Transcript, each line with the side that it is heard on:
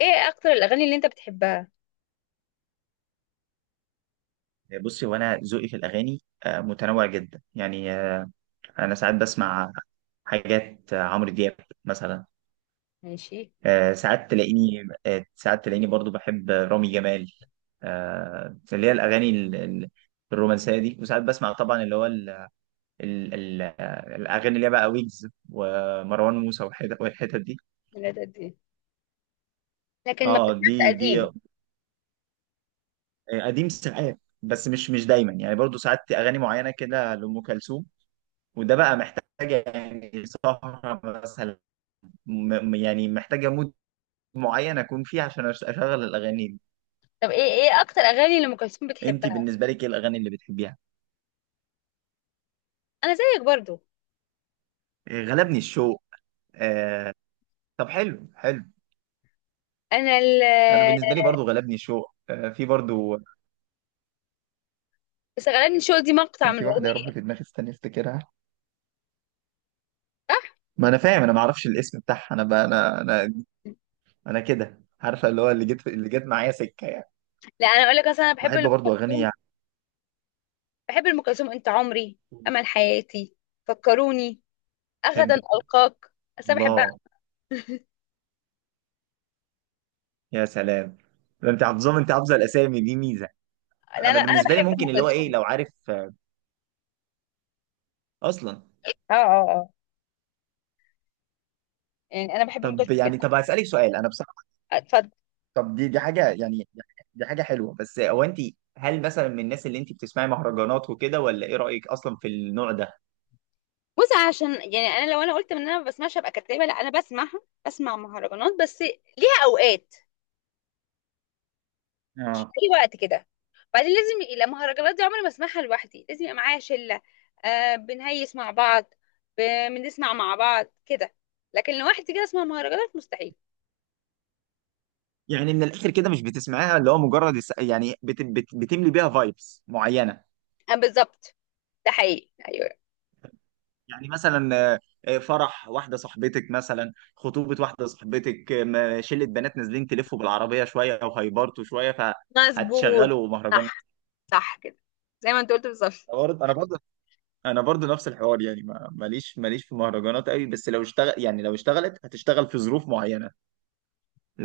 left: ايه اكتر الاغاني اللي انت بتحبها؟
right: بصي، هو انا ذوقي في الاغاني متنوع جدا يعني. انا ساعات بسمع حاجات، عمرو دياب مثلا.
left: ماشي.
right: ساعات تلاقيني برضو بحب رامي جمال. اللي هي الاغاني الرومانسيه دي. وساعات بسمع طبعا اللي هو ال ال ال آه، الاغاني اللي هي بقى ويجز ومروان موسى والحتت والحتت دي.
left: من قد ايه؟ لكن ما
right: اه،
left: بتسمعش
right: دي دي
left: قديم؟
right: آه، قديم ساعات. بس مش دايما يعني. برضو ساعات اغاني معينه كده لام كلثوم، وده بقى محتاجة يعني سهرة مثلا، يعني محتاجة مود معين أكون فيه عشان أشغل الأغاني دي.
left: طب ايه اكتر اغاني لام كلثوم
right: أنت
left: بتحبها؟
right: بالنسبة لك إيه الأغاني اللي بتحبيها؟
left: انا زيك برضو.
right: إيه، غلبني الشوق آه... طب، حلو حلو.
left: انا ال
right: أنا بالنسبة لي برضو غلبني الشوق، في برضو.
left: بس غالبا شو دي مقطع
right: كان
left: من
right: في واحدة يا رب
left: اغنيه.
right: في دماغي، استني أفتكرها.
left: صح.
right: ما أنا فاهم، أنا ما أعرفش الاسم بتاعها. أنا بقى أنا كده عارفة اللي هو اللي جت معايا سكة يعني.
left: لا، انا اقول لك، اصلا انا بحب
right: بحب
left: ام
right: برضو أغاني
left: كلثوم.
right: يعني،
left: بحب ام كلثوم: انت عمري، امل حياتي، فكروني، غدا
right: بحب.
left: القاك. بس انا بحبها.
right: الله، يا سلام. ده أنت حافظة الأسامي دي ميزة.
left: لا،
right: انا
left: انا
right: بالنسبه لي
left: بحب ام
right: ممكن اللي هو ايه
left: كلثوم.
right: لو عارف، اصلا.
left: اه، اه، اه، يعني انا بحب ام
right: طب
left: كلثوم
right: يعني،
left: جدا.
right: طب هسالك سؤال انا بصراحه.
left: اتفضل.
right: طب، دي حاجه يعني، دي حاجه حلوه بس هو انت. هل مثلا من الناس اللي انت بتسمعي مهرجانات وكده، ولا ايه رايك اصلا في النوع ده؟
left: بص، عشان يعني انا لو انا قلت ان انا ما بسمعش ابقى كدابه. لا، انا بسمعها، بسمع مهرجانات، بس ليها اوقات. مش
right: اه،
left: اي وقت كده. بعدين لازم يبقى، لا، المهرجانات دي عمري ما اسمعها لوحدي، لازم يبقى معايا شله، بنهيس مع بعض، ب- بنسمع مع بعض كده. لكن لوحدي كده اسمع مهرجانات مستحيل.
right: يعني من الاخر كده مش بتسمعيها اللي هو مجرد يعني بت بت بتملي بيها فايبس معينه.
left: آه، بالظبط. ده حقيقي، ايوه.
right: يعني مثلا، فرح واحده صاحبتك مثلا، خطوبه واحده صاحبتك، شله بنات نازلين تلفوا بالعربيه شويه وهيبرتوا شويه،
left: مظبوط.
right: فهتشغلوا مهرجان.
left: صح. صح كده، زي ما انت قلت بالظبط.
right: انا برضه انا برضو نفس الحوار يعني، ماليش في مهرجانات قوي، بس لو اشتغل يعني لو اشتغلت هتشتغل في ظروف معينه.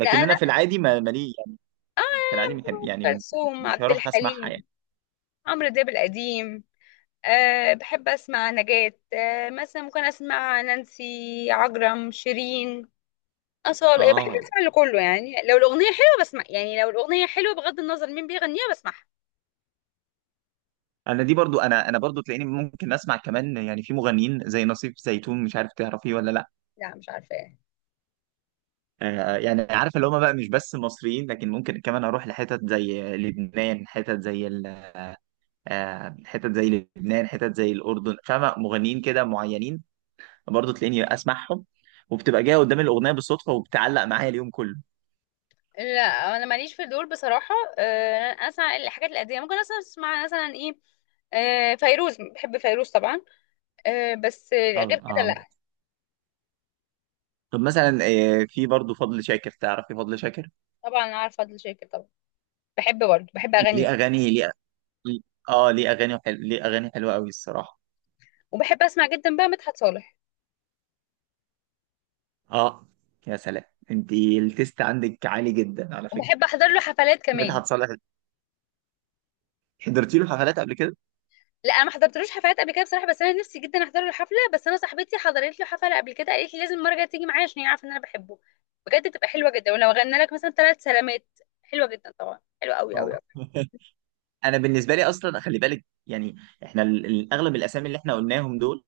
left: لا، انا.
right: انا في العادي ما مالي يعني،
left: اه.
right: في العادي بحب
left: أم
right: يعني، مش
left: كلثوم،
right: مش
left: عبد
right: هروح اسمعها يعني.
left: الحليم، عمرو دياب القديم. أه، بحب أسمع نجاة. مثلا ممكن أسمع نانسي عجرم، شيرين، أصالة. بحب
right: اه،
left: أسمع لكله. يعني لو الأغنية حلوة بسمع، يعني لو الأغنية حلوة بغض النظر مين بيغنيها بسمعها.
right: انا برضو تلاقيني ممكن اسمع كمان، يعني في مغنيين زي نصيف زيتون، مش عارف تعرفيه ولا لا.
left: لا، مش عارفة إيه.
right: يعني عارف اللي هم بقى مش بس مصريين، لكن ممكن كمان اروح لحتت زي لبنان، حتت زي لبنان، حتت زي الاردن، فاهمه مغنيين كده معينين، برضه تلاقيني اسمعهم. وبتبقى جايه قدام الاغنيه بالصدفه وبتعلق معايا اليوم كله.
left: لا، أنا ماليش في دول بصراحة. أنا أسمع الحاجات القديمة، ممكن أسمع مثلا إيه، فيروز، بحب فيروز طبعا. بس
right: اه،
left: غير كده
right: اه.
left: لا.
right: طب مثلا، في برضه فضل شاكر، تعرفي فضل شاكر؟
left: طبعا عارفة فضل شاكر، طبعا. بحب برضه، بحب أغني.
right: ليه اغاني ليه؟ اه، ليه اغاني حلو، ليه اغاني حلوه قوي الصراحه.
left: وبحب أسمع جدا بقى مدحت صالح.
right: اه، يا سلام. انت التيست عندك عالي جدا على فكره.
left: وبحب أحضر له حفلات كمان.
right: مدحت صالح، حضرتي له حفلات قبل كده؟
left: لا، انا ما حضرتلوش حفلات قبل كده بصراحه، بس انا نفسي جدا احضر له حفله. بس انا صاحبتي حضرت له حفله قبل كده قالت لي لازم المره الجايه تيجي معايا عشان هي عارفه ان انا بحبه. بجد تبقى حلوه جدا، ولو غنى لك مثلا ثلاث سلامات، حلوه جدا طبعا، حلوه قوي قوي
right: اه.
left: قوي.
right: انا بالنسبه لي اصلا خلي بالك يعني، احنا اغلب الاسامي اللي احنا قلناهم دول،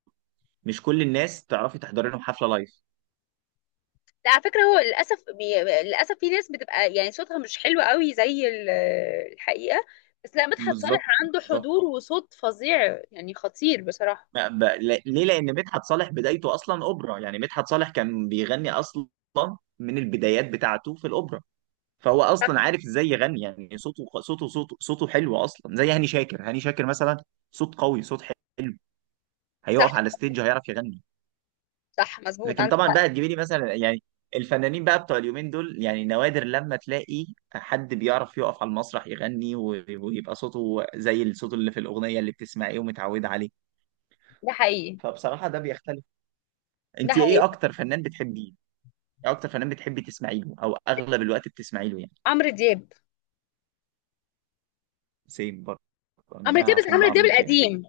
right: مش كل الناس تعرفي تحضري لهم حفله لايف.
left: لا، على فكره، للاسف في ناس بتبقى يعني صوتها مش حلو قوي زي الحقيقه. بس لا، مدحت صالح
right: بالظبط
left: عنده
right: بالظبط.
left: حضور وصوت فظيع، يعني خطير بصراحه.
right: ما- ب... لا- ليه؟ لان مدحت صالح بدايته اصلا اوبرا، يعني مدحت صالح كان بيغني اصلا من البدايات بتاعته في الاوبرا، فهو اصلا عارف ازاي يغني. يعني صوته حلو اصلا، زي هاني شاكر، هاني شاكر مثلا، صوت قوي، صوت حلو،
left: صح،
right: هيقف على ستيج هيعرف يغني.
left: صح، مظبوط،
right: لكن
left: عندك
right: طبعا بقى
left: حق.
right: تجيبي لي مثلا يعني، الفنانين بقى بتوع اليومين دول يعني نوادر لما تلاقي حد بيعرف يقف على المسرح يغني ويبقى صوته زي الصوت اللي في الاغنيه اللي بتسمعيه ومتعوده عليه.
left: ده حقيقي.
right: فبصراحه ده بيختلف.
left: ده
right: انت ايه
left: حقيقي.
right: اكتر فنان بتحبيه؟ ايه اكتر فنان بتحبي تسمعي له او اغلب الوقت بتسمعي له يعني؟
left: عمرو دياب.
right: سيم برضه.
left: عمرو دياب،
right: انا
left: بس
right: بحب
left: عمرو دياب
right: عمرو دياب أوي.
left: القديم.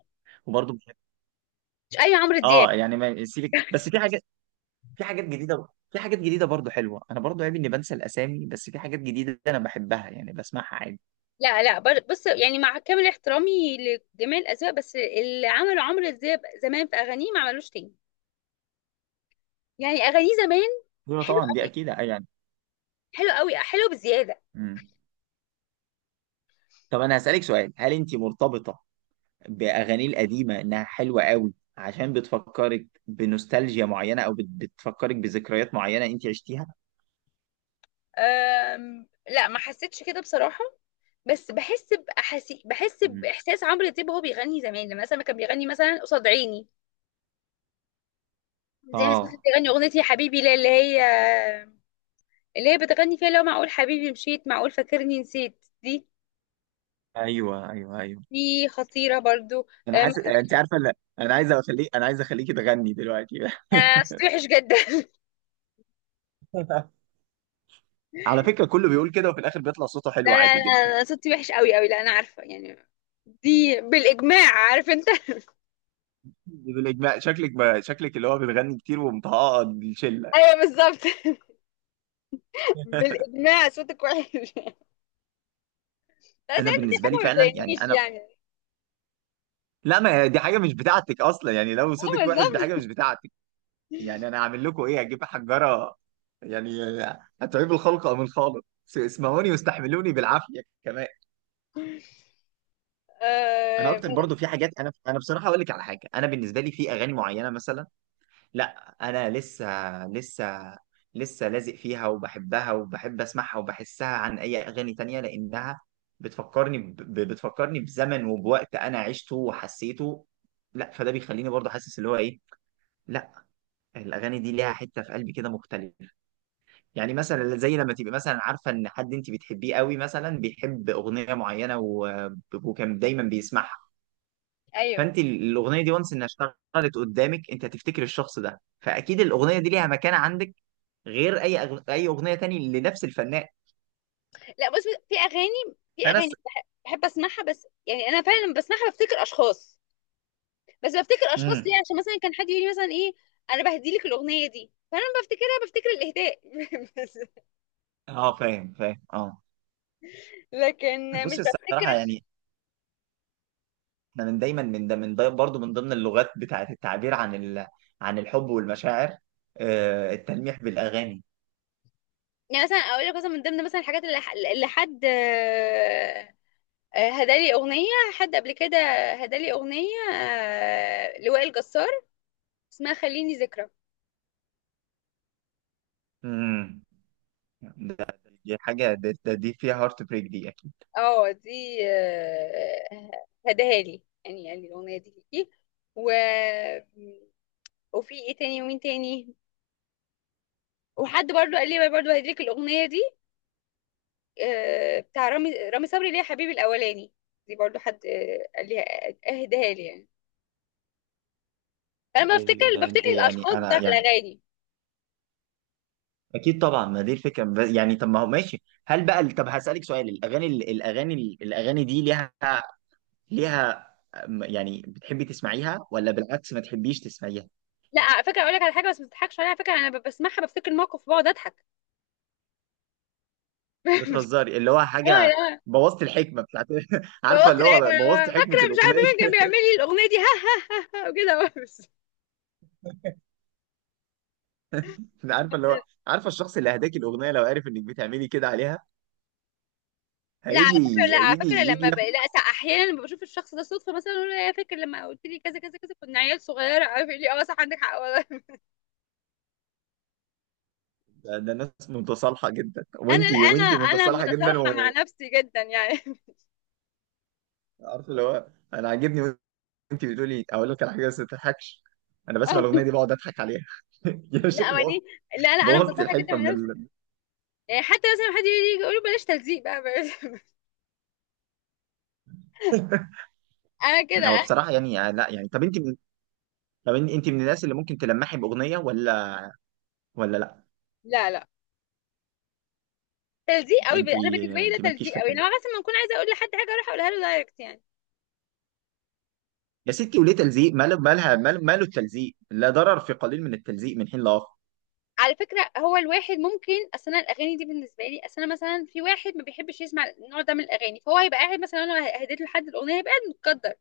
right: وبرضه بحب،
left: مش اي عمرو دياب.
right: اه يعني ما سيبك، بس في حاجات جديده برضه حلوه. انا برضه عيب اني بنسى الاسامي، بس في حاجات جديده انا بحبها يعني، بسمعها عادي.
left: لا، لا، بص، يعني مع كامل احترامي لجميع الأذواق، بس اللي عمله عمرو دياب زمان في أغانيه ما عملوش تاني. يعني أغانيه زمان
right: دول
left: حلو،
right: طبعا دي اكيد يعني.
left: حلو قوي، حلو بزيادة.
right: مم. طب انا هسالك سؤال، هل انت مرتبطه باغاني القديمه انها حلوه قوي عشان بتفكرك بنوستالجيا معينه، او بتفكرك بذكريات معينه انت عشتيها؟
left: لا، ما حسيتش كده بصراحة. بس بحس
right: مم.
left: بإحساس عمرو دياب وهو بيغني زمان، لما مثلا كان بيغني مثلا قصاد عيني، زي مثلا كان
right: اه،
left: بيغني أغنية يا حبيبي لا، اللي هي اللي هي بتغني فيها لو معقول حبيبي مشيت، معقول فاكرني نسيت. دي
right: ايوه ايوه ايوه.
left: دي خطيرة برضو.
right: انا
left: أم،
right: حاسس انت عارفه، لا، انا عايز اخليكي تغني دلوقتي.
left: ما تستوحش جدا.
right: على فكره كله بيقول كده وفي الاخر بيطلع صوته
left: لا،
right: حلو
left: لا،
right: عادي جدا.
left: لا، أنا صوتي وحش قوي قوي، لا انا عارفه يعني، دي بالاجماع، عارف انت.
right: بالاجماع شكلك شكلك اللي هو بتغني كتير ومطهقه الشله.
left: ايوه، بالظبط. بالاجماع صوتك وحش. لا بس
right: انا
left: انت دي
right: بالنسبه لي
left: حاجه ما
right: فعلا يعني
left: بتضايقنيش
right: انا،
left: يعني.
right: لا ما هي دي حاجه مش بتاعتك اصلا يعني، لو
left: اه،
right: صوتك وحش دي حاجه مش
left: بالظبط.
right: بتاعتك. يعني انا هعمل لكم ايه، هجيب حجره يعني، هتعيب الخلق ام الخالق؟ اسمعوني واستحملوني بالعافيه كمان. انا
left: آه ب-
right: اكتر برضو في حاجات، انا بصراحه اقول لك على حاجه، انا بالنسبه لي في اغاني معينه مثلا، لا انا لسه لازق فيها وبحبها وبحب اسمعها وبحسها عن اي اغاني تانية، لانها بتفكرني بزمن وبوقت انا عشته وحسيته. لا فده بيخليني برضو حاسس اللي هو ايه، لا الاغاني دي ليها حته في قلبي كده مختلفه. يعني مثلا زي لما تبقى مثلا عارفه ان حد انت بتحبيه قوي مثلا بيحب اغنيه معينه، وكان دايما بيسمعها،
left: ايوه.
right: فانت الاغنيه دي وانس انها اشتغلت قدامك، انت هتفتكر الشخص ده، فاكيد الاغنيه دي ليها مكان عندك، غير اي اغنيه تاني لنفس الفنان.
left: لا، بص، في اغاني،
right: فانا س...
left: بحب اسمعها، بس يعني انا فعلا لما بسمعها بفتكر اشخاص. بس بفتكر اشخاص ليه؟
right: امم
left: عشان مثلا كان حد يقول لي مثلا: ايه، انا بهدي لك الاغنيه دي. فانا لما بفتكرها بفتكر الاهداء. بس.
right: اه، فاهم فاهم، اه.
left: لكن مش
right: بص الصراحه
left: بفتكر.
right: يعني، احنا من دايما، من ده برضه من ضمن اللغات بتاعه التعبير عن عن الحب والمشاعر، التلميح بالاغاني.
left: يعني مثلا اقول لك مثلا من ضمن مثلا الحاجات اللي حد هدالي اغنيه، حد قبل كده هدالي اغنيه لوائل جسار، اسمها خليني ذكرى.
right: امم ده، دي حاجه، دي فيها هارت بريك دي.
left: اه، دي، هداها لي يعني، قال لي الاغنيه دي ليكي. و وفي ايه تاني ومين تاني، وحد برضو قال لي برضو هديلك الاغنيه دي بتاع رامي صبري، اللي هي حبيبي الاولاني، دي برضو حد قال لي اهداها لي يعني. انا بفتكر
right: اكيد ده
left: بفتكر
right: يعني،
left: الاشخاص
right: انا
left: بتاعت
right: يعني
left: الاغاني.
right: اكيد طبعا، ما دي الفكره، يعني طب ما هو ماشي، هل بقى طب هسالك سؤال، الاغاني دي ليها، يعني بتحبي تسمعيها ولا بالعكس ما تحبيش تسمعيها؟
left: لا، على فكره اقول لك على حاجه، بس ما تضحكش عليها على فكره. انا بسمعها بفتكر الموقف بقعد اضحك. مش-
right: بتهزري اللي هو
left: اه
right: حاجه،
left: لا.
right: بوظت الحكمه بتاعت. عارفه
left: ببص،
right: اللي
left: العيب
right: هو
left: انا
right: بوظت حكمه
left: فاكره، مش عارفه
right: الاغنيه.
left: مين كان بيعمل لي الاغنيه دي. ها ها ها، ها، وكده بس.
right: عارفه اللي هو، عارفه الشخص اللي هداكي الاغنيه لو عارف انك بتعملي كده عليها
left: لا، على
right: هيجي
left: فكره،
right: هيجي يجي ياخد.
left: لا، احيانا لما بشوف الشخص ده صدفه، مثلا اقول له: يا فاكر لما قلت لي كذا كذا كذا، كنا عيال صغيره. عارف لي؟ اه صح، عندك حق والله.
right: ده ناس متصالحه جدا،
left: انا
right: وانتي
left: انا
right: وانتي
left: انا
right: متصالحه جدا
left: متصالحه مع
right: وعارفه
left: نفسي جدا يعني.
right: اللي هو، انا عاجبني. انت بتقولي اقول لك على حاجه بس ما تضحكش، انا بسمع الاغنيه دي بقعد اضحك عليها. يا
left: لا
right: شيخ، بوظت
left: ماني، لا، لا، انا
right: بوظت
left: متصالحه جدا
right: الحكمه
left: مع نفسي. يعني حتى مثلا حد يجي يقول لي بلاش تلزيق بقى بلاش. انا
right: هو
left: كده.
right: بصراحه يعني، لا يعني، طب انت من الناس اللي ممكن تلمحي باغنيه، ولا ولا لا؟
left: لا، لا، تلزيق قوي.
right: انت
left: انا بالنسبه لي ده
right: انت مالكيش
left: تلزيق
right: فيها
left: قوي،
right: كده،
left: انما مثلا ما اكون عايزه اقول لحد حاجه اروح اقولها له دايركت يعني.
right: يا ستي وليه تلزيق؟ ماله، مالها، ماله التلزيق؟ لا ضرر في قليل من التلزيق من حين لاخر.
left: على فكره هو الواحد ممكن، اصل انا الاغاني دي بالنسبه لي، اصل انا مثلا في واحد ما بيحبش يسمع النوع ده من الاغاني، فهو هيبقى قاعد، مثلا انا هديت له حد الاغنيه هيبقى قاعد متقدر.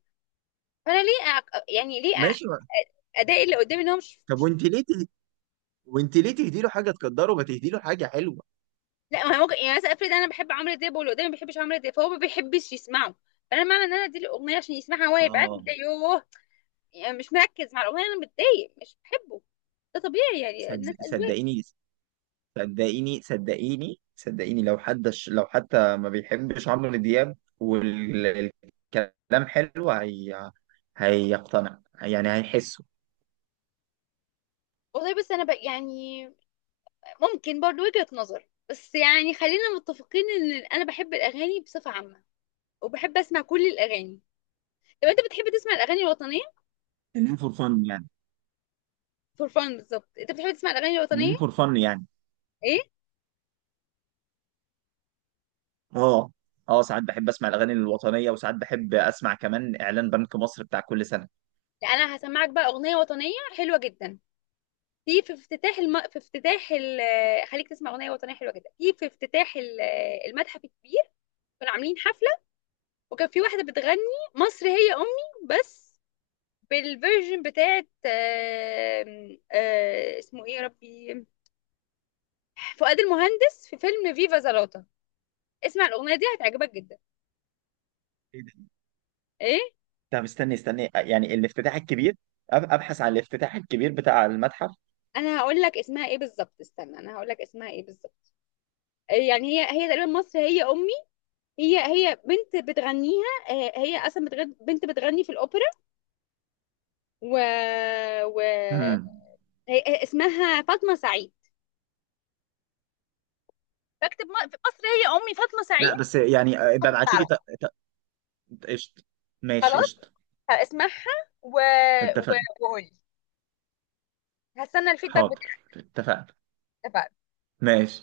left: فانا ليه أ... يعني
right: ماشي،
left: ادائي اللي قدامي ان هو مش
right: طب
left: مش-
right: وانت ليه تهدي له حاجه تقدره، ما تهدي له حاجه حلوه.
left: لا، ما هو ممكن يعني مثلا افرض انا بحب عمرو دياب واللي قدامي ما بيحبش عمرو دياب، فهو ما بيحبش يسمعه. فانا معنى ان انا اديله الاغنيه عشان يسمعها هو هيبقى قاعد
right: اه،
left: متضايق، يوه، يعني مش مركز مع الاغنيه: انا متضايق، مش بحبه. ده طبيعي يعني
right: صد...
left: الناس.
right: صدقيني صدقيني صدقيني صدقيني، لو حد لو حتى ما بيحبش عمرو دياب والكلام حلو، هيقتنع يعني هيحسه.
left: والله، بس انا بقى يعني ممكن برضو وجهة نظر، بس يعني خلينا متفقين ان انا بحب الاغاني بصفة عامة، وبحب اسمع كل الاغاني. طب انت بتحب تسمع الاغاني الوطنية؟
right: خلينا فور فن يعني،
left: فور فان، بالظبط. انت بتحب تسمع الاغاني الوطنية؟
right: خلينا فور فن يعني.
left: ايه.
right: اه، اه، ساعات بحب اسمع الاغاني الوطنيه وساعات بحب اسمع كمان اعلان بنك مصر بتاع كل سنه.
left: لا، انا هسمعك بقى اغنية وطنية حلوة جدا. في في افتتاح الم... في افتتاح ال... خليك تسمع اغنية وطنية حلوة جدا في افتتاح المتحف الكبير. كانوا عاملين حفلة، وكان في واحدة بتغني مصر هي امي، بس بالفيرجن بتاعت آم، آه، اسمه ايه يا ربي، فؤاد المهندس في فيلم فيفا زلاطة. اسمع الأغنية دي هتعجبك جدا.
right: ايه ده؟
left: ايه.
right: طب استني استني يعني، الافتتاح الكبير، ابحث عن الافتتاح الكبير بتاع المتحف.
left: انا هقول لك اسمها ايه بالظبط، استنى، انا هقول لك اسمها ايه بالظبط. يعني هي تقريبا مصر هي امي. هي بنت بتغنيها. هي اصلا بنت بتغني في الاوبرا، و, و...
right: امم
left: هي اسمها فاطمه سعيد. فاكتب في مصر هي امي فاطمه سعيد،
right: لا بس يعني، ابقى ابعتي
left: هتطلع
right: لي.
left: لك.
right: ط- ط- قشطه. ماشي
left: خلاص،
right: قشطه.
left: هسمعها، و... و...
right: اتفقنا.
left: وقولي، هستنى الفيدباك.
right: حاضر. اتفقنا.
left: اتفقنا.
right: ماشي.